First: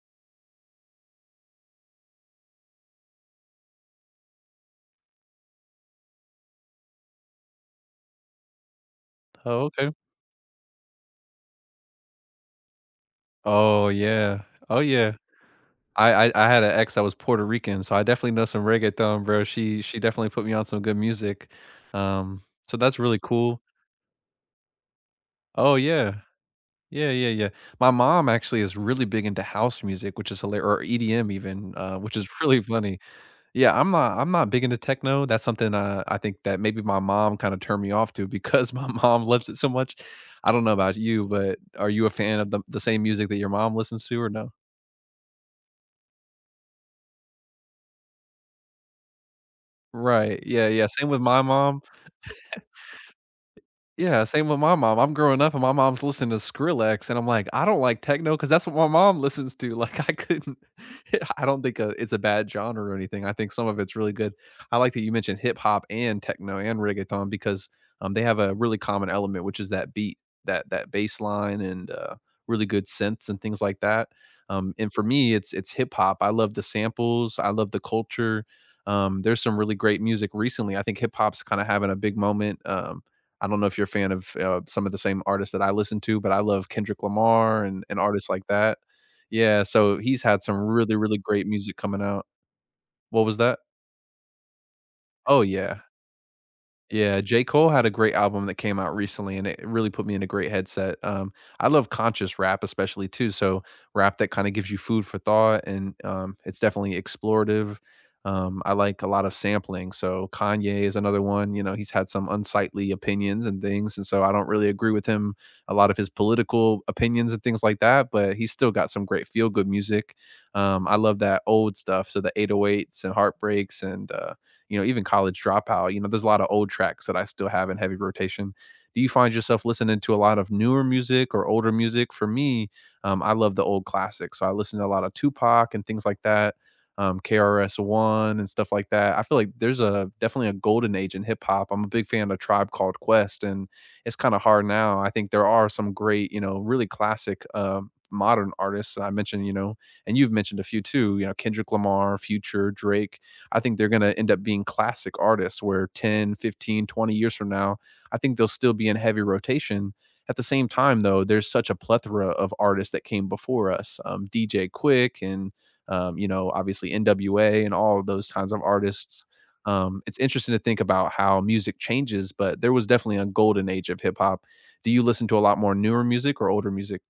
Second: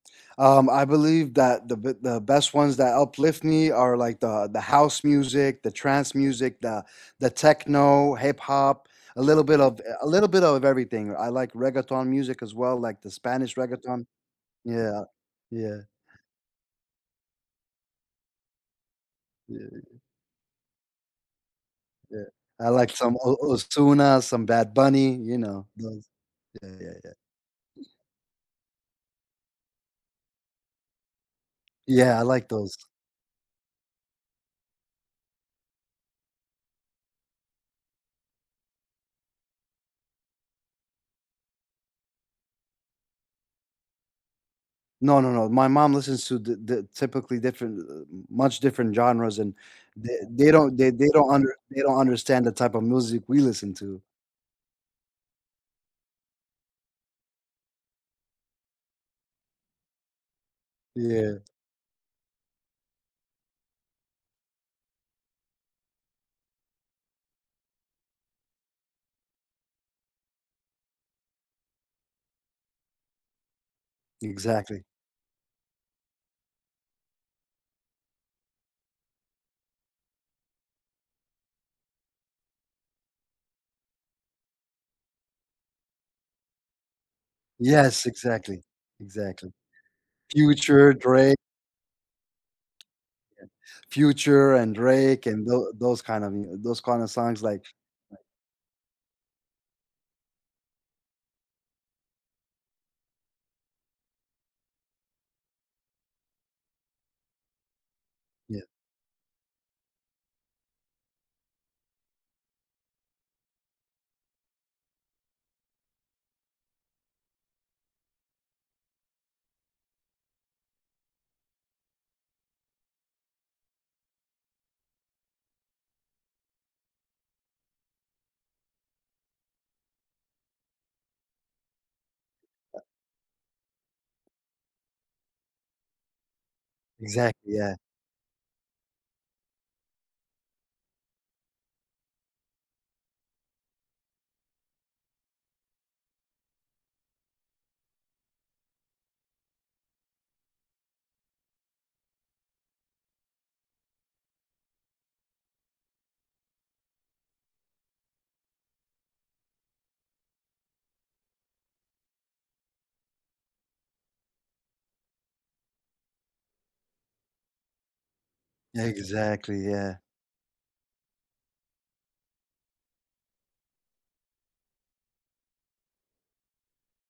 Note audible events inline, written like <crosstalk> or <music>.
Um, I believe that the b the best ones that uplift me are like the the house music, the trance music, the the techno, hip-hop, a little bit Oh, of okay. a little bit of everything, I like reggaeton music as well, like the Spanish Oh, reggaeton. yeah. Oh, Yeah, yeah. yeah. I I I had a ex that was Puerto Rican, so I definitely know some reggaeton, bro, Yeah. she she definitely put me on some good music, Yeah, um, I so like that's some really O cool Ozuna, some Bad Bunny, you know, Oh, those. yeah. Yeah, yeah, Yeah, yeah. yeah, yeah. My mom actually is really big into house music, which is hila or EDM even, uh, which Yeah, I is like really those. funny, yeah, I'm not I'm not big into techno, that's something, uh, I think that maybe my mom kinda turned me off to because my mom loves it so much, I don't know about you, but are you a fan of the the same music that your mom listens to or no? No, no, no. My mom listens to the the typically different, th much different genres, and th Right. they Yeah, don't yeah, they same they with don't my under mom, they don't <laughs> understand the type of music we listen to. i yeah, same with my mom, I'm growing up and my mom's listening to Skrillex, and I'm like, "I don't like techno 'cause that's what my mom listens to," like, I couldn't Yeah, Yeah. I don't think, uh, it's a bad genre or anything, I think some of it's really good. I like that you mentioned hip-hop and techno and reggaeton because, um, they have a really common element, which is that beat, that that bass line and, uh, really good synths and things like that, um, Exactly. and for me it's it's hip-hop, I love the samples, I love the culture, um, there's some really great music recently, I think hip-hop's kinda having a big moment, um, I don't know if you're a fan of, eh, uh, some of the same artists that I listen to, but I love Kendrick Lamar and and Yes, artists like exactly, that. exactly. Yeah, so he's had some Future, really, really Drake. great music coming out. Yeah. What was that? Future and Drake Oh, and tho yeah. those kinda mu those kinda Yeah, songs, J. like Cole had a great Right. album that came out recently, and it really put me in a great headset, um, I love conscious rap especially too, so rap that kinda gives you food for thought and, um, it's definitely explorative, Yeah. um, I like a lot of sampling, so Kanye is another one, you know, he's had some unsightly opinions and things, and so I don't really agree with him, a lot of his political opinions and things like that, but he's still got some great feel-good music, um, I love that old stuff, so the 808s and Heartbreaks and, uh, you know, even College Dropout, you know, there's a lotta old tracks that I still have in heavy rotation. Do you find yourself listening to a lot of newer music or older music? For me, um, I love the old classics, so I listen to a lot of Tupac and things like that, um, Exactly, yeah. KRS-One and stuff like that, I feel like there's a definitely a golden age in hip-hop. I'm a big fan of Tribe Called Quest, and it's kinda hard now, I think there are some great, you know, really classic, um, modern artists that I mentioned, you know, and you've mentioned a few too, you know, Kendrick Lamar, Future, Drake. I think they're gonna end up being classic artists, where 10, 15, 20 years from now, I think they'll still be in heavy rotation, at the same time, though, there's such a plethora of artists that came before us, um, DJ Quick and, um, you know, obviously NWA and all of those kinds of artists, Exactly, yeah. um, it's interesting to think about how music changes, but there was definitely a golden age of hip-hop. Do you listen to a lot more newer music or older music?